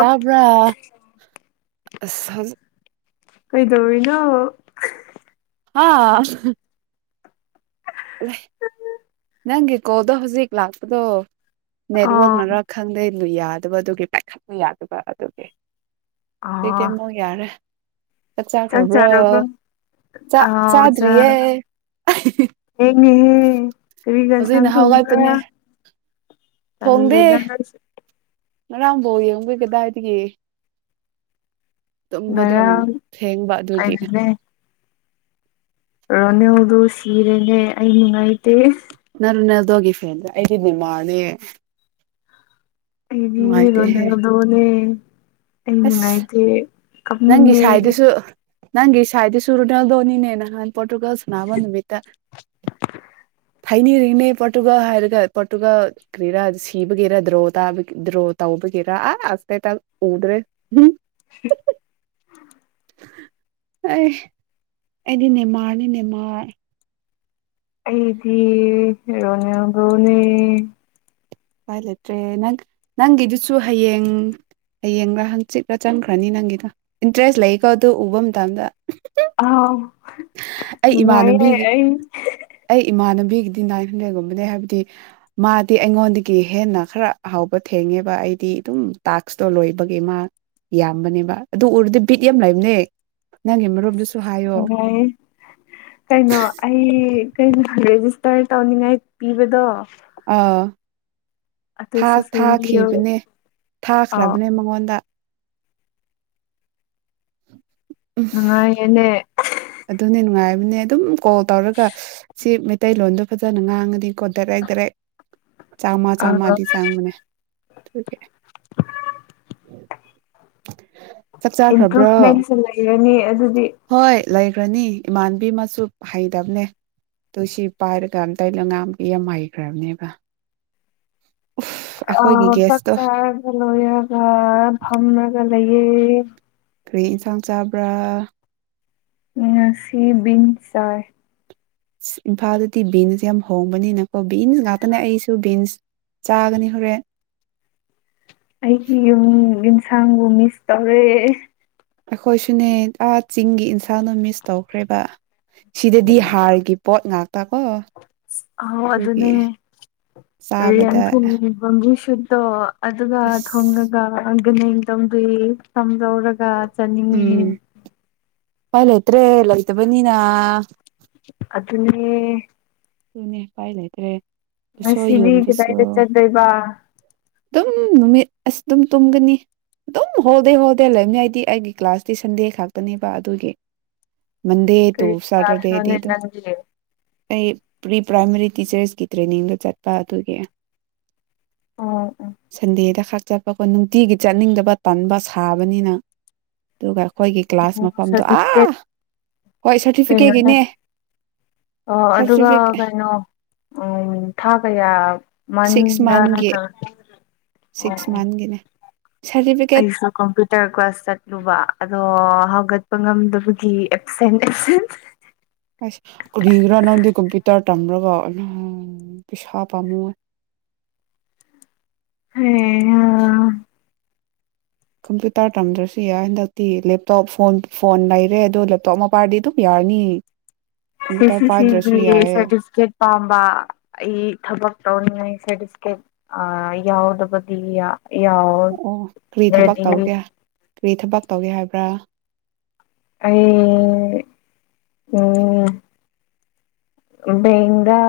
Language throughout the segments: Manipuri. ꯑꯞ ꯑꯁ ꯍꯧꯖꯤꯛ ꯀꯩꯗꯧꯔꯤꯅꯣ ꯍꯥꯥ ꯅꯪꯒꯤꯀꯣꯜꯗꯣ ꯍꯧꯖꯤꯛ ꯂꯥꯛꯄꯗꯣ ꯅꯦꯠꯋꯥꯛ ꯑꯥ ꯅꯔ ꯈꯪꯗꯦ ꯌꯥꯗꯕ ꯑꯗꯨꯒꯤ ꯄꯥꯏꯈꯠꯄ ꯌꯥꯗꯕ ꯑꯗꯨꯒꯤ ꯍꯧꯖꯤꯛꯇꯤ ꯑꯥ ꯑꯃꯨꯛ ꯌꯥꯔꯦ ꯆꯥꯛ ꯆꯥꯈ꯭ꯔꯕ꯭ꯔꯣ ꯆꯥꯛ ꯑꯥꯎ ꯆꯥꯗ꯭ꯔꯤꯌꯦ ꯊꯦꯡꯉꯤꯍꯦ ꯀꯔꯤ ꯌꯦꯟꯁꯥꯡ ꯍꯧꯖꯤꯛꯅ ꯊꯣꯡꯕꯔꯥ ꯍꯧꯒꯠꯄꯅꯦ ꯊꯣꯡꯗꯦ ꯇꯜꯂꯦꯗ ꯅꯪꯁꯦ ꯉꯔꯥꯡ ꯕꯣꯜ ꯌꯦꯡꯕꯩ ꯀꯗꯥꯏꯗꯒꯤ ꯇꯨꯝꯕ ꯑꯗꯨꯝ ꯉꯔꯥꯡ ꯊꯦꯡꯕ ꯑꯗꯨꯒꯤ ꯀꯩꯅꯣꯅꯦ ꯔꯣꯅꯦꯜꯗꯣ ꯁꯤꯔꯦꯅꯦ ꯑꯩ ꯅꯨꯉꯥꯏꯇꯦ ꯅꯪ ꯔꯣꯅꯥꯜꯗꯣꯒꯤ ꯐꯦꯟ ꯗ ꯑꯩꯗꯤ ꯅꯦꯃꯥꯔꯅꯦ ꯑꯩꯗꯤ ꯅꯨꯡꯉꯥꯏꯇꯦꯍꯦ ꯔꯣꯅꯥꯜꯗꯣꯅꯦ ꯑꯩ ꯑꯁ ꯅꯨꯡꯉꯥꯏꯇꯦ ꯅꯪꯒꯤ ꯀꯞꯅꯤꯡꯉꯦ ꯁꯥꯏꯗꯨꯁꯨ ꯅꯪꯒꯤ ꯁ꯭ꯋꯥꯏꯗꯤ ꯁꯨꯔꯨꯅꯦꯜꯗꯣꯅꯤꯅꯦ ꯅꯍꯥꯟ ꯄꯣꯔꯇꯨꯒꯜ ꯁꯅꯥꯅꯕ ꯅꯨꯃꯤꯠꯇ ꯍꯥꯏꯅꯔꯤꯅꯦ ꯄꯣꯔꯇꯨꯒꯜ ꯍꯥꯏꯔꯒ ꯄꯣꯔꯇꯨꯒꯜ ꯀꯔꯤꯔꯥ ꯁꯤꯕꯒꯤꯦꯔ ꯗ꯭ꯔꯣ ꯗ꯭ꯔꯣ ꯇꯧꯕꯒꯤꯦꯔ ꯑꯥ ꯑꯇꯇ ꯎꯗ꯭ꯔꯦ [unintelligible] ꯑꯦ ꯑꯦꯗꯤ ꯅꯦꯃꯥꯔꯅꯤ ꯅꯦꯃꯥꯔ ꯑꯩꯗꯤ ꯔꯣꯅꯥꯜꯗꯣꯅꯦ ꯎꯄꯥꯏ ꯂꯩꯇ꯭ꯔꯦ ꯅꯪ ꯅꯪꯒꯤꯗꯨꯁꯨ ꯍꯌꯦꯡ ꯍꯌꯦꯡꯒ ꯍꯪꯆꯤꯠꯂꯥ ꯆꯟꯈ꯭ꯔꯅꯤ ꯅꯪꯒꯤꯗꯣ ꯏꯟꯇꯔꯦꯁ ꯂꯩꯀꯣ ꯑꯗꯨꯣ ꯎꯕ ꯃꯇꯝꯗ ꯑꯥꯎ ꯑꯩ ꯅꯨꯡꯉꯥꯏꯌꯦ ꯏꯃꯥꯟꯅꯕꯤꯒꯤ ꯑꯩ ꯑꯩ ꯏꯃꯥꯟꯅꯕꯤꯒꯤꯗꯤ ꯅꯥꯏꯟ ꯍꯟꯗ꯭ꯔꯦꯗꯒꯨꯝꯕꯅꯦ ꯍꯥꯏꯕꯗꯤ ꯃꯥꯗꯤ ꯑꯩꯉꯣꯟ ꯒꯤ ꯍꯦꯟꯅ ꯈꯔ ꯑ ꯍꯥꯎꯕ ꯊꯦꯡꯉꯦꯕ ꯑꯩꯗꯤ ꯑꯗꯨꯝ ꯇꯥꯛꯁꯇꯣ ꯂꯣꯏꯕꯒꯤ ꯃꯥ ꯌꯥꯝꯕꯅꯦꯕ ꯑꯗꯨ ꯎꯔꯗꯤ ꯕꯤꯠ ꯌꯥꯝ ꯂꯩꯕꯅꯦ ꯅꯪꯒꯤ ꯃꯔꯨꯞꯗꯨꯁꯨ ꯍꯥꯏꯌꯣ ꯑꯁ ꯀꯩꯅꯣ ꯑꯩ ꯀꯩꯅꯣ ꯏꯇꯥꯏ ꯇꯥꯎꯅꯤꯡꯉꯥꯏ ꯄꯤꯕꯗꯣ ꯑꯗꯨꯁꯨ ꯑꯥ ꯁꯦꯝꯕꯤꯌꯣ ꯊꯥꯈꯤꯕꯅꯦ ꯑꯥꯎ ꯊꯥꯈ꯭ꯔꯕꯅꯦ ꯃꯉꯣꯟꯗ ꯎꯝ ꯅꯨꯡꯉꯥꯏꯌꯦꯅꯦ ꯑꯗꯨꯅꯦ ꯅꯨꯡꯉꯥꯏꯕꯅꯦ ꯑꯗꯨꯝ ꯀꯣꯜ ꯇꯧꯔꯒ ꯁꯤ ꯃꯩꯇꯩꯂꯣꯟꯗꯣ ꯐꯖꯅ ꯉꯥꯡꯉꯗꯤꯀꯣ ꯗꯔꯦꯛ ꯗꯔꯦꯛ ꯆꯥꯝꯃꯥ ꯑꯥ ꯆꯥꯝꯃꯗꯤ ꯆꯪꯕꯅꯦ [unintelligible] ꯆꯥꯈ꯭ꯔꯕ꯭ꯔꯣ ꯏꯝꯄ꯭ꯔꯨꯚꯃꯦꯟꯁꯨꯦ ꯂꯩꯔꯅꯤ ꯑꯗꯨꯗꯤ ꯍꯣꯏ ꯂꯩꯈ꯭ꯔꯅꯤ ꯏꯃꯥꯟꯕꯤ ꯃꯆ ꯍꯩꯇꯕꯅꯦ ꯑꯗꯨꯣꯏ ꯁꯤ ꯄꯥꯏꯔꯒ ꯑꯝꯇ ꯅꯉꯥꯝꯒꯤ ꯌꯥꯝ ꯍꯩꯈ꯭ꯔꯕꯅꯦꯕ ꯎꯐ ꯑ ꯑꯩꯈꯣꯏꯒꯤ ꯆꯥꯛ ꯒꯦꯁꯇꯣ ꯆꯂꯣꯒ ꯐꯝꯅꯒ ꯂꯩꯌꯦ ꯀꯔꯤ ꯌꯦꯟꯁꯥꯡ ꯆꯥꯕ꯭ꯔꯥ ꯎ ꯁꯤꯤꯟ ꯁꯔ ꯏꯝꯐꯥꯜꯗꯗꯤ ꯕꯤꯟꯁ ꯌꯥꯝ ꯍꯣꯡꯕꯅꯤꯅꯀꯣ ꯕꯤꯟꯁ ꯉꯥꯛꯇꯅꯦ ꯑꯩꯁꯨ ꯕꯤꯟꯁ ꯆꯥꯒꯅꯤ ꯍꯣꯔꯦꯟ ꯑꯩ ꯁꯒꯨ ꯃꯤꯁ ꯇꯧꯔꯦ ꯑꯩꯈꯣꯏꯁꯨꯅꯦ ꯑꯥ ꯆꯤꯡꯒꯤ ꯏꯟꯁꯥꯡꯅ ꯃꯤꯁ ꯇꯧꯈ꯭ꯔꯦꯕ ꯁꯤꯗꯗꯤ ꯍꯥꯔꯒꯤ ꯄꯣꯠ ꯉꯥꯛꯇꯀꯣ ꯑꯥꯎ ꯑꯗꯨꯒꯤ ꯑꯗꯨꯅꯦ ꯔꯦꯟ ꯆꯥꯕꯗ ꯊꯣꯡꯕꯝꯕꯤ [unintelligible] ꯑꯗꯨꯒ ꯑꯁ ꯊꯣꯡꯉꯒ ꯇꯗꯤ ꯂꯧꯧꯔꯒ ꯆꯅꯤꯡ ꯑꯂꯥꯏꯇ꯭ꯔꯦ ꯂꯣꯏꯇꯕꯅꯤꯅ ꯑꯗꯨ ꯑꯗꯨꯅꯦ ꯁꯨꯅꯤ ꯄꯥꯏ ꯂꯩꯥꯏꯇ꯭ꯔꯦ ꯉꯁꯤꯗꯤ ꯀꯗꯥꯏꯗ ꯆꯠꯗꯣꯏꯕ ꯑꯗꯨꯝ ꯅꯨꯃꯤꯠꯁ ꯑꯗꯨꯝ ꯇꯨꯝꯒꯅꯤ ꯑꯗꯨꯝ ꯍꯣꯜꯗꯦ ꯍꯣꯜꯗꯦ ꯂꯩꯕꯅꯤꯏꯗꯤ ꯑꯩꯒꯤ ꯀ꯭ꯂꯥꯁꯇꯤ ꯁꯟꯗꯦ ꯈꯥꯛꯇꯅꯦꯕ ꯑꯗꯨꯒꯤ ꯃꯟꯗꯦ ꯇ ꯀꯔꯤ ꯁꯇꯔꯗꯦꯗꯤ ꯀ꯭ꯂꯥꯁꯅꯣꯅꯦ ꯑꯗꯨ ꯅꯪꯒꯤ ꯑꯩ ꯄ꯭ꯔꯤ ꯄ꯭ꯔꯥꯏꯃꯔꯤ ꯇꯤꯆꯔꯁꯀꯤ ꯇ꯭ꯔꯦꯅꯤꯡꯗ ꯆꯠꯄ ꯑꯗꯨꯒꯤ ꯑꯣ ꯁꯗꯦꯗ ꯈ ꯆꯠꯄ ꯑꯩ ꯅꯨꯡꯇꯤꯒꯤ ꯆꯠꯅꯤꯡꯗꯕ ꯇꯟꯕ ꯁꯥꯕꯅꯤꯅ ꯑꯗꯨꯒ ꯑꯩꯈꯣꯏꯒꯤ ꯀ꯭ꯂꯥꯁ ꯑꯣ ꯃꯐꯝꯗꯣ ꯑꯥ ꯁꯥꯔꯇꯤꯐꯤꯀꯦꯠ ꯍꯣꯏ ꯀꯩꯅꯣꯅꯦ ꯁꯥꯔꯇꯤꯐꯤꯀꯦꯠꯒꯤꯅꯦ ꯑꯣ ꯑꯗꯨꯒ ꯀꯩꯅꯣ ꯎ ꯊꯥ ꯀꯌꯥ ꯁꯤꯛꯁ ꯃꯟꯗ ꯑꯣ ꯃꯟꯒꯤ ꯁꯤꯛꯁ ꯑꯣ ꯃꯟꯒꯤꯅꯦ ꯁꯥꯔꯇꯤꯐꯤꯀꯦꯠ ꯑꯩꯁꯨ ꯀꯝꯄꯌꯨꯇꯔ ꯀ꯭ꯂꯥꯁ ꯆꯠꯂꯕ ꯑꯗꯨ ꯑꯣ ꯍꯧꯒꯠꯄ ꯉꯝꯗꯕꯒꯤ ꯑꯦꯞꯁꯦꯟ ꯑꯦꯞꯦꯟ ꯑꯁ ꯀꯔꯤꯒ꯭ꯔꯥ ꯅꯪꯗꯤ ꯀꯝꯄ꯭ꯌꯨꯇꯔ ꯇꯝꯂꯒ ꯅꯪ ꯄꯩꯁꯥ ꯄꯥꯝꯃꯨ ꯍ ꯑ ꯀꯝꯄ꯭ꯌꯨꯇꯔ ꯇꯝꯗ꯭ꯔꯁꯨ ꯌꯥꯏ ꯍꯟꯗꯛꯇꯤ ꯂꯦꯞꯇꯣꯞ ꯐꯣꯟ ꯐꯣꯟ ꯂꯩꯔꯦ ꯑꯗꯣ ꯂꯦꯞꯇꯣꯞ ꯑꯃ ꯄꯥꯏꯔꯗꯤ ꯑꯗꯨꯝ ꯌꯥꯔꯅꯤ ꯁꯤ ꯀꯝꯄ꯭ꯌꯨꯇꯔ ꯁꯤ ꯄꯥꯏꯗ꯭ꯔꯁꯨ ꯁꯤꯕꯤ ꯌꯥꯏꯌꯦ ꯁꯔꯇꯤꯐꯦꯠ ꯑꯄꯥꯝꯕ ꯑꯩ ꯊꯕꯛ ꯇꯧꯅꯤꯡꯉꯥꯏ ꯁꯥꯔꯇꯐꯀꯦꯞ ꯌꯥꯎꯗꯕꯗꯤ ꯌꯥꯎ ꯑꯣ ꯀꯔꯤ ꯊꯕꯛ ꯗꯗꯤ ꯇꯧꯒꯦ ꯀꯔꯤ ꯊꯕꯛ ꯇꯧꯒꯦ ꯍꯥꯏꯕ꯭ꯔꯥ ꯑꯩ ꯎꯝ ꯕꯦꯡꯗ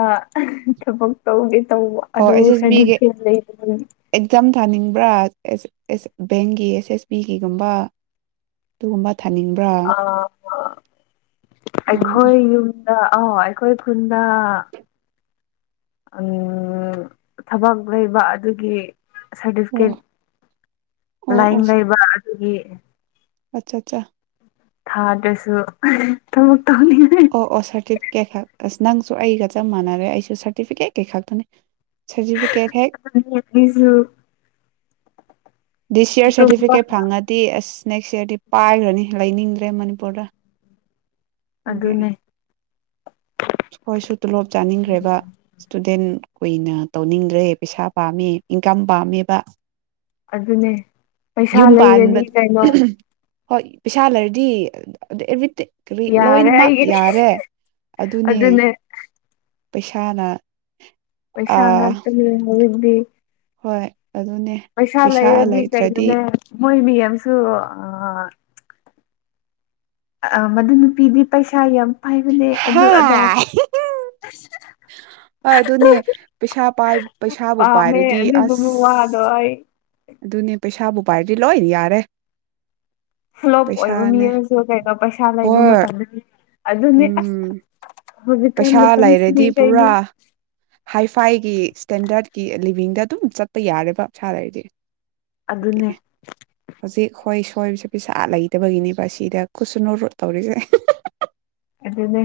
ꯊꯕꯛ ꯇꯧꯒꯦ ꯇꯧꯕ ꯑꯣ ꯑꯗꯨ ꯑꯩꯁ ꯑꯦꯁ ꯕꯤꯒꯤ ꯁꯥꯔꯇꯤꯐꯤꯀꯦꯠ ꯂꯩꯕꯗꯒꯤ ꯑꯦꯛꯖꯥꯝ ꯊꯥꯅꯤꯡꯕ ꯭ꯔꯥ ꯕꯦꯡꯒꯤ ꯑꯦꯁ ꯑꯦꯁ ꯕꯤꯒꯤꯒꯨꯝ ꯑꯗꯨꯒ ꯑ ꯑꯣ ꯑꯩꯈꯣꯏ ꯌꯨꯝꯗ ꯑ ꯑꯩꯈꯣꯏ ꯈꯨꯜꯗ ꯊꯕꯛ ꯂꯩꯕ ꯑꯗꯨꯒꯤ ꯑꯣ ꯁꯔꯇꯤꯐꯤꯀꯦꯠ ꯂꯥꯏꯟ ꯂꯩꯕ ꯑꯗꯨꯒꯤ ꯎ ꯑꯆꯥ ꯑꯆꯥ ꯊꯥꯗ꯭ꯔꯁꯨ ꯊꯕꯛ ꯑꯣ ꯑꯣ ꯁꯔꯇꯤꯐꯤ ꯀꯦꯠ ꯈꯛ ꯑꯁ ꯅꯪꯁꯨ ꯑꯩꯒ ꯆꯞ ꯃꯥꯟꯅꯔꯦ ꯑꯩꯁꯨ ꯁꯥꯔꯇꯤꯐꯤꯀꯦꯠ ꯀꯤ ꯈꯛꯇꯅꯤ ꯁꯥꯔꯇꯤꯐꯤꯀꯦꯠ ꯍꯦꯛ [inaudible] ꯗꯤ ꯁꯤ ꯑꯥꯔ ꯇꯨꯝꯕ ꯁꯥꯔꯇꯤꯐꯤꯀꯦꯠ ꯐꯪꯉꯗꯤ ꯑꯁ ꯅꯦꯛꯁ ꯏꯌꯥꯔꯗꯤ ꯄꯥꯏꯈ꯭ꯔꯅꯤ ꯂꯩꯅꯤꯡꯗ꯭ꯔꯦ ꯃꯅꯤꯄꯨꯔꯗ ꯑꯗꯨꯒꯤ ꯑꯗꯨꯅꯦ ꯑꯩꯈꯣꯏꯁꯨ ꯇꯣꯂꯣꯞ ꯆꯥꯅꯤꯡꯈ꯭ꯔꯦꯕ ꯏꯁꯇꯨꯗꯦꯟ ꯀꯨꯏꯅ ꯇꯧꯅꯤꯡꯗ꯭ꯔꯦ ꯄꯩꯁꯥ ꯄꯥꯝꯃꯦ ꯏꯟꯀꯝ ꯄꯥꯝꯃꯦꯕ ꯑꯗꯨꯅꯦ ꯄꯩꯁꯥ ꯌꯨꯝ ꯂꯩꯔꯅꯤ ꯄꯥꯟꯕ ꯀꯩꯅꯣ ꯍꯣꯏ ꯄꯩꯁꯥ ꯂꯩꯔꯗꯤ ꯑꯗ ꯑꯦꯕ꯭ꯔꯤ ꯇꯤꯠ ꯀꯔꯤ ꯌꯥꯔꯦ ꯂꯣꯏꯅꯃꯛ ꯑꯩꯒꯤꯗꯤ ꯌꯥꯔꯦ ꯑꯗꯨꯅꯦ ꯄꯩꯁꯥꯅ ꯄꯩꯁꯥ ꯑꯥ ꯉꯥꯛꯇꯅꯦ ꯗꯤ ꯍꯣꯏ ꯑꯗꯨꯅꯦ ꯄꯩꯁꯥ ꯂꯩꯔꯗꯤ ꯂꯩꯇ꯭ꯔꯗꯤ ꯀꯩꯅꯣꯅꯦ ꯈꯣꯏ ꯃꯌꯥꯝꯁꯨ ꯑ ꯑ ꯃꯗꯨ ꯅꯨꯄꯤꯗꯤ ꯄꯩꯁꯥ ꯌꯥꯝ ꯄꯥꯏꯕꯅꯦ ꯑꯗꯨ ꯑꯗꯥ ꯍꯥ ꯍꯣꯏ ꯑꯗꯨꯅꯦ ꯄꯩꯁꯥ ꯄꯥꯏ ꯄꯩꯁꯥꯕꯨ ꯄꯥꯝꯃꯦ ꯄꯥꯏꯔꯗꯤ ꯑꯗꯨꯗꯨꯒꯤ ꯋꯥꯗꯣ ꯑꯁ ꯑꯩ ꯑꯗꯨꯅꯦ ꯄꯩꯁꯥꯕꯨ ꯄꯥꯏꯗꯤ ꯂꯣꯏ ꯌꯥꯔꯦ ꯐ꯭ꯂꯣꯞ ꯑꯣꯏꯕ ꯃꯤ ꯄꯩꯁꯥꯅꯦ ꯑꯃꯁꯨ ꯀꯩꯗꯣ ꯄꯩꯁꯥ ꯂꯩꯕ ꯍꯣꯏ ꯃꯇꯝꯗꯗꯤ ꯑꯗꯨꯅꯦ ꯑꯁ ꯎꯝ ꯍꯧꯖꯤꯛꯀꯥꯟ ꯄꯩꯁꯥ ꯂꯩꯔꯗꯤ ꯃꯇꯝꯁꯤꯗꯤ ꯀꯩꯅꯣ ꯄꯨꯔꯥ ꯍꯥꯏ ꯐꯥꯏꯒꯤ ꯁ꯭ꯇꯦꯟꯗꯔꯠꯀꯤ ꯂꯤꯕꯤꯡꯗ ꯑꯗꯨꯝ ꯆꯠꯄ ꯌꯥꯔꯦꯕ ꯄꯩꯁꯥ ꯂꯩꯔꯗꯤ ꯑꯗꯨꯅꯦ ꯍꯧꯖꯤꯛ ꯍꯣꯏ ꯑꯩꯈꯣꯏꯁꯨ ꯄꯩꯁꯥ ꯂꯩꯇꯕꯒꯤꯅꯦꯕ ꯁꯤꯗ ꯀꯨꯠꯁꯨꯅ ꯔꯨꯠ ꯇꯧꯔꯤꯁꯦ ꯑꯗꯨꯅꯦ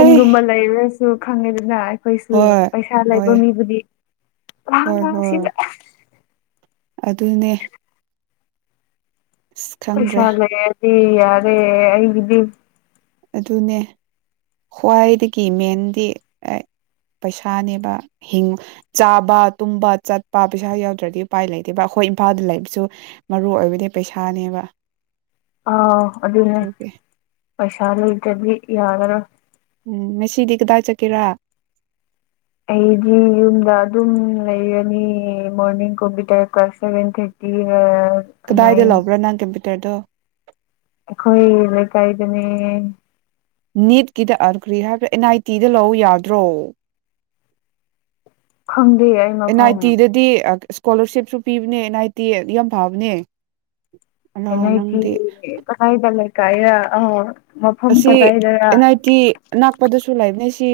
ꯑꯩ ꯂꯩꯔꯦ ꯈꯪꯉꯦꯗꯅ ꯑꯩꯈꯣꯏꯁꯨ ꯍꯣꯏ ꯄꯩꯁꯥ ꯍꯣꯏ ꯂꯩꯕ ꯃꯤꯕꯨꯗꯤ ꯍꯣꯏ ꯑꯥꯡ ꯍꯣꯏ ꯁꯤꯗ ꯑꯗꯨꯅꯦ ꯑꯁ ꯈꯪꯗ꯭ꯔꯦ ꯁꯤ ꯌꯥꯔꯦ ꯑꯩꯒꯤꯗꯤ ꯑꯗꯨꯅꯦ ꯈ꯭ꯋꯥꯏꯗꯒꯤ ꯃꯦꯟꯗꯤ ꯄꯩꯁꯥꯅꯦꯕ ꯍꯤꯡ ꯆꯥꯕ ꯇꯨꯝꯕ ꯆꯠꯄ ꯄꯩꯁꯥ ꯌꯥꯎꯗ꯭ꯔꯗꯤ ꯎꯄꯥꯏ ꯂꯩꯇꯦꯕ ꯑꯩꯈꯣꯏ ꯏꯝꯐꯥꯜꯗ ꯂꯩꯕꯁꯨ ꯃꯔꯨꯑꯣꯏ ꯑꯣꯏꯕꯗꯤ ꯄꯩꯁꯥꯅꯦꯕ ꯑ ꯑꯗꯨꯅꯦ ꯑꯗꯨꯒꯤ ꯄꯩꯁꯥ ꯂꯩꯇ꯭ꯔꯗꯤ ꯌꯥꯔꯔꯣꯏ ꯎꯝ ꯉꯁꯤꯗꯤ ꯀꯗꯥꯏ ꯆꯠꯀꯦꯔꯥ ꯑꯩꯗꯤ ꯌꯨꯝꯗ ꯑꯗꯨꯝ ꯂꯩꯔꯅꯤꯌꯦ ꯃꯣꯔꯅꯤꯡ ꯀꯝꯄꯨꯇꯔ ꯀ꯭ꯂꯥꯁ ꯁꯕꯦꯟ ꯊꯔꯇꯤꯅꯦ ꯀꯗꯥꯏꯗ ꯂꯧꯕ꯭ꯔꯥ ꯅꯪ ꯀꯝꯄꯤ ꯇꯔꯗꯣ ꯑꯩꯈꯣꯏ ꯂꯩ ꯀꯥꯏꯗꯅꯦ ꯅꯤꯠꯀꯤꯗ ꯑꯟꯈ꯭ꯔꯤ ꯍꯥꯏꯕ꯭ꯔ ꯑꯦꯟ ꯑꯥꯏ ꯇꯤꯗ ꯂꯧꯎ ꯌꯥꯗ꯭ꯔꯣ ꯈꯪꯗꯦ ꯑꯩ ꯑꯦꯟ ꯑꯥꯏ ꯃꯐꯝ ꯇꯤꯗꯗꯤ ꯏꯁꯀꯣꯂꯔꯁꯤꯞꯁꯨ ꯄꯤꯕꯅꯦ ꯑꯟ ꯅꯥꯏ ꯇꯤ ꯗ ꯌꯥꯝ ꯐꯕꯅꯦ ꯑꯂꯥ ꯑꯦ ꯅꯥꯏ ꯇꯤ ꯅꯪꯗꯤ ꯀꯗꯥꯏꯗ ꯂꯩ ꯀꯥꯏꯔ ꯑꯣ ꯑꯁꯤ ꯑꯦꯟ ꯑꯥꯏ ꯇꯤ ꯑꯅꯛꯄꯗꯁꯨ ꯂꯩꯕꯅꯦ ꯁꯤ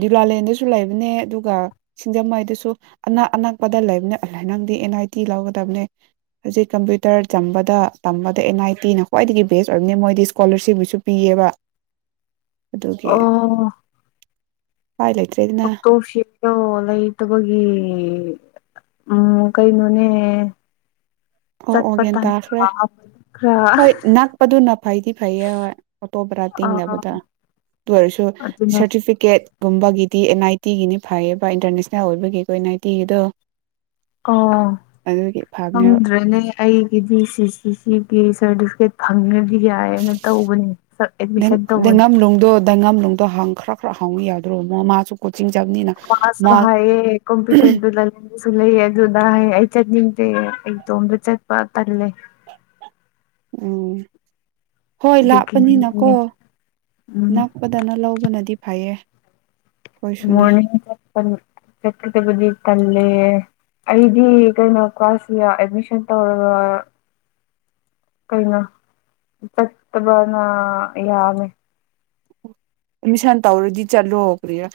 ꯗꯨꯂꯥꯂꯦꯟꯗꯁꯨ ꯂꯩꯕꯅꯦ ꯑꯗꯨꯒ ꯁꯤꯡꯖꯃꯩꯗꯁꯨ ꯑꯅꯛ ꯑꯅꯛꯄꯗ ꯂꯩꯕꯅꯦ ꯅꯪꯗꯤ ꯑꯦꯟ ꯑꯥꯏ ꯇꯤ ꯂꯧꯒꯗꯕꯅꯦ ꯍꯧꯖꯤꯛ ꯀꯝꯄ꯭ꯌꯨꯇꯔ ꯇꯝꯕꯗ ꯑꯦꯟ ꯑꯥꯏ ꯇꯤꯅ ꯈ꯭ꯋꯥꯏꯗꯒꯤ ꯕꯦꯁ ꯑꯣꯏꯕꯅꯤ ꯃꯣꯏꯗꯤ ꯏꯁꯀꯣꯂꯔꯁꯤꯞꯁꯨ ꯄꯤꯌꯦꯕ ꯑꯗꯨꯒꯤ ꯑꯣ ꯎꯄꯥꯏ ꯂꯩꯇ꯭ꯔꯦꯗꯅ ꯑꯣꯇꯣ ꯁꯦꯜꯗꯣ ꯂꯩꯇꯕꯒꯤ ꯎꯝ ꯀꯩꯅꯣꯅꯦ ꯑꯣ ꯑꯣ ꯆꯠꯄ ꯒꯌꯥꯟ ꯇꯥꯈ꯭ꯔꯦ ꯇꯟꯕ ꯈꯔ ꯍꯣꯏ ꯅꯛꯄꯗꯨꯅ ꯐꯩꯗꯤ ꯐꯩꯌꯦ ꯍꯣꯏ ꯑꯣꯇꯣꯕꯔꯥ ꯑꯥ ꯇꯤꯡꯗꯅꯕꯗ ꯑꯗꯨ ꯑꯣꯏꯔꯁꯨ ꯑꯗꯨꯅꯦ ꯁꯥꯔꯇꯤꯐꯤꯀꯦꯠ ꯒꯨꯝꯕꯒꯤꯗꯤ ꯑꯦꯟ ꯑꯥꯏ ꯇꯤꯒꯤꯅꯤ ꯐꯩꯌꯦꯕ ꯏꯟꯇꯔꯅꯦꯁꯅꯦꯜ ꯑꯣꯏꯕꯒꯤꯀꯣ ꯑꯦꯟ ꯑꯥꯏ ꯇꯤꯒꯤꯗꯣ ꯑꯣ ꯑꯗꯨꯒꯤ ꯐꯕꯅꯦ ꯈꯪꯗ꯭ꯔꯦꯅꯦ ꯑꯩꯒꯤꯗꯤ ꯁꯤ ꯁꯤ ꯁꯤꯒꯤ ꯁꯥꯔꯇꯤꯐꯤꯀꯦꯠ ꯐꯪꯉꯦ ꯗꯤ ꯌꯥꯏꯅ ꯇꯧꯕꯅꯤ ꯑꯦꯗꯃꯤꯁꯟ ꯇꯧꯕꯅꯤ ꯑꯣ ꯍ ꯍꯪꯈꯔ ꯈꯔ ꯍꯥꯎꯉꯤ ꯌꯥꯗ꯭ꯔꯣ ꯃꯥꯁꯨ ꯀꯣꯆꯤꯡ ꯆꯠꯕꯅꯤꯅ ꯃꯥꯁ ꯃꯥ ꯍꯦ ꯀꯣꯝꯄꯤ ꯇꯗꯁꯨ ꯂꯩ ꯑꯗꯨꯗ ꯆꯠ ꯅꯤꯡꯇꯦ ꯑꯩ ꯇꯣꯝꯕ꯭ꯔ ꯆꯠ ꯄ ꯇꯔꯂꯦ ꯎꯝ ꯍꯣꯏ ꯂꯥꯞꯄꯅꯤꯅꯀꯣ ꯑꯗꯨꯒꯤꯅꯤꯅꯦ ꯎꯝ ꯅꯛꯄꯗꯅ ꯂꯧꯕꯅꯗꯤ ꯐꯌꯦ ꯃꯣꯔꯅꯤꯡ ꯆꯠꯀꯗꯕꯗꯤ ꯄꯜꯂꯦ ꯑꯩꯗꯤ ꯀꯩꯅꯣ ꯀ꯭ꯂꯥꯁꯁꯤ ꯑꯦꯗꯃꯤꯁꯟ ꯇꯧꯔꯒ ꯀꯩꯅꯣ ꯆꯠꯇꯕꯅ ꯌꯥꯝꯃꯦ ꯑꯦꯃꯤꯁꯟ ꯇꯧꯔꯗꯤ ꯆꯠꯂꯣꯈ꯭ꯔꯦꯔꯥ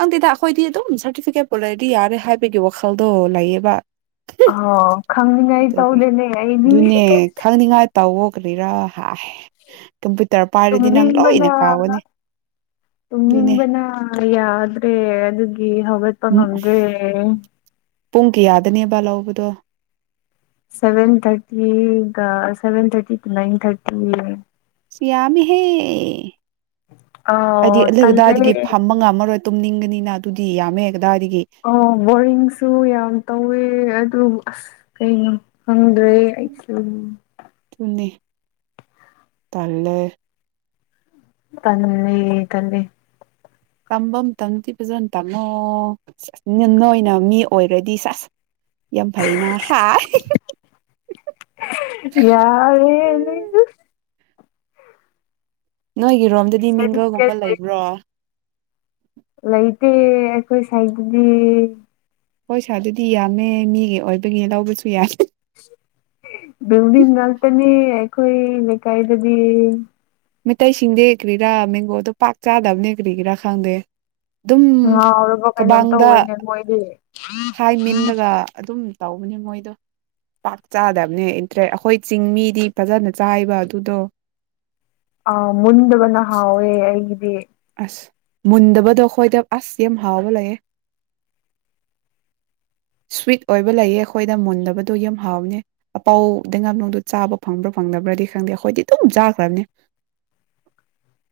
ꯈꯪꯗꯦꯗ ꯑꯩꯈꯣꯏꯗꯤ ꯑꯗꯨꯝ ꯁꯥꯔꯇꯤꯐꯤꯀꯦꯠ ꯄꯨꯜ ꯂꯩꯔꯗꯤ ꯌꯥꯔꯦ ꯍꯥꯏꯕꯒꯤ ꯋꯥꯈꯜꯗꯣ ꯂꯩꯌꯦꯕ ꯑꯣ ꯈꯪꯅꯤꯡꯉꯥꯏ ꯑꯗꯨꯒꯤ ꯇꯧꯗꯦꯅꯦ ꯑꯩꯗꯤ ꯇꯋ ꯀꯔ ꯍꯥꯏꯦ ꯇꯝꯕꯅ ꯑꯗꯨꯅꯦ ꯇꯝꯕꯅ ꯑ ꯑꯗꯨ꯭ꯔꯦ ꯑꯗꯨ ꯍꯒꯄ ꯅꯟ꯭ꯔꯦ ꯄꯨꯡ ꯀꯌꯥꯗꯅꯦꯕꯕꯥ ꯂꯕꯗꯣ ꯁꯚꯦꯟ ꯊꯔꯇꯤ ꯁꯚꯦꯟ ꯊꯔꯇꯤ ꯇ ꯅꯟ ꯊꯔꯇꯤ ꯁꯤꯌꯥꯃꯤ ꯍꯦ ꯍꯥꯏꯗꯤ ꯑꯥꯎ ꯑ ꯇꯜꯂꯦ ꯑꯗꯥꯏꯗꯒꯤ ꯐꯥꯝꯝꯕ ꯉꯝꯃꯔꯣꯏ ꯇꯨꯝꯅꯤꯡꯒꯅꯤꯅ ꯑꯗꯨꯗꯤ ꯌꯥꯝꯃꯦ ꯀꯗꯥꯏꯗꯒꯤ ꯑꯣ ꯕꯣꯔꯤꯡꯁꯨ ꯌꯥꯝ ꯇꯧꯋꯦ ꯑꯗꯨ ꯑꯁ ꯀꯩꯅꯣ ꯈꯪꯗ꯭ꯔꯦ ꯑꯩꯁꯨ ꯇꯂꯦ ꯅꯝ ꯇꯜꯂꯤ ꯇꯝꯐꯝ ꯇꯝꯗꯤ ꯐꯖꯅ ꯇꯥꯉꯣꯁ ꯑꯣꯏꯅ ꯃꯤ ꯑꯣꯏꯔꯗꯤ ꯁꯁ ꯌꯥꯝ ꯐꯩꯅ ꯍꯥꯏ ꯌꯥꯔꯦ ꯅꯣꯏꯒꯤ ꯔꯣꯝꯗꯗꯤ ꯃꯤꯡꯒꯒꯨꯝꯕ ꯁꯥꯔꯇꯤꯐꯤꯀꯦꯠ ꯂꯩꯕ꯭ꯔꯣ ꯂꯩꯇꯦ ꯑꯩꯈꯣꯏ ꯁꯥꯏꯠꯇꯗꯤ ꯍꯣꯏ ꯁꯥꯔ ꯑꯗꯨꯗꯤ ꯌꯥꯝꯃꯦ ꯃꯤꯒꯤ ꯑꯣꯏꯕꯒꯤ ꯂꯧꯕꯁꯨ ꯌꯥꯏ ꯈꯣꯏ ꯂꯩꯦꯀꯥꯏꯗꯗꯤ ꯃꯩꯇꯩꯁꯤꯡꯗ ꯀ꯭ꯔꯤꯔꯥ ꯃꯦꯡꯒꯣꯗꯣ ꯄꯥꯛ ꯆꯥꯗꯕꯅꯦ ꯀ꯭ꯔꯤꯒꯤꯦꯔꯥ ꯈꯪꯗꯦ ꯑꯗꯨꯝ ꯉꯥꯎꯔꯕ ꯀꯩꯅꯣꯝ ꯀꯕꯥꯡꯗ ꯇꯧꯋꯦꯅꯦ ꯃꯣꯏꯗꯤ ꯊꯥꯏ ꯃꯤꯟꯔꯒ ꯑꯗꯨꯝ ꯇꯧꯕꯅꯦ ꯃꯣꯏꯗꯣ ꯄꯥꯛ ꯆꯥꯗꯕꯅꯦ ꯏꯟꯇꯔꯦ ꯑꯩꯈꯣꯏ ꯆꯤꯡ ꯃꯤꯗꯤ ꯐꯖꯅ ꯆꯥꯏꯕ ꯑꯗꯨꯗꯣ ꯑ ꯃꯗꯕꯅ ꯍꯥꯎꯦ ꯎꯝ ꯑꯁ ꯃꯨꯟꯗꯕꯗꯣ ꯑꯩꯈꯣꯏꯗ ꯑꯁ ꯌꯥꯝ ꯍꯥꯎꯕ ꯂꯩꯌꯦ ꯁ꯭ꯋꯤꯠ ꯑꯣꯏꯕ ꯂꯩꯌꯦ ꯑꯩꯈꯣꯏꯗ ꯃꯨꯟꯗꯕꯗꯣ ꯌꯥꯝ ꯍꯥꯎꯕꯅꯦ ꯑꯄꯥꯎꯗꯩ ꯉꯥꯝꯅꯨꯡꯗꯣ ꯆꯥꯕ ꯐꯪꯕ꯭ꯔꯥ ꯐꯪꯗꯕ꯭ꯔꯗꯤ ꯈꯪꯗꯦ ꯑꯩꯈꯣꯏꯗꯤ ꯑꯗꯨꯝ ꯆꯥꯈ꯭ꯔꯕꯅꯦ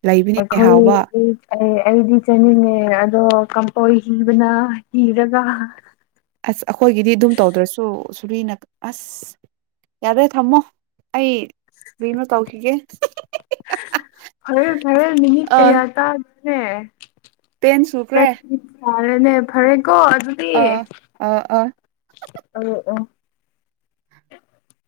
ꯂꯩꯕꯅꯦ ꯑꯩꯈꯣꯏ ꯍꯥꯎꯕ ꯑꯦ ꯑꯩꯗꯤ ꯆꯥꯅꯤꯡꯉꯦ ꯑꯗꯣ ꯀꯝꯄꯣꯏ ꯍꯤꯕꯅ ꯍꯤꯔꯒ ꯑꯁ ꯑꯩꯈꯣꯏꯒꯤꯗꯤ ꯑꯗꯨꯝ ꯇꯧꯗ꯭ꯔꯁꯨ ꯁꯨꯔꯤꯅ ꯑꯁ ꯌꯥꯔꯦ ꯊꯝꯃꯣ ꯑꯩ ꯀꯔꯤꯅꯣ ꯇꯧꯈꯤꯒꯦ ꯐꯔ ꯐꯔ ꯅ ꯑ ꯀꯌꯥ ꯇ ꯍꯦ ꯇꯦꯟ ꯁꯨꯈ꯭ꯔꯦ ꯌꯥꯔꯦꯅꯦ ꯐꯔꯦ ꯀꯣ ꯑꯗꯨꯗꯤ ꯑꯥ ꯑꯥ ꯑꯥ ꯑ ꯑꯣ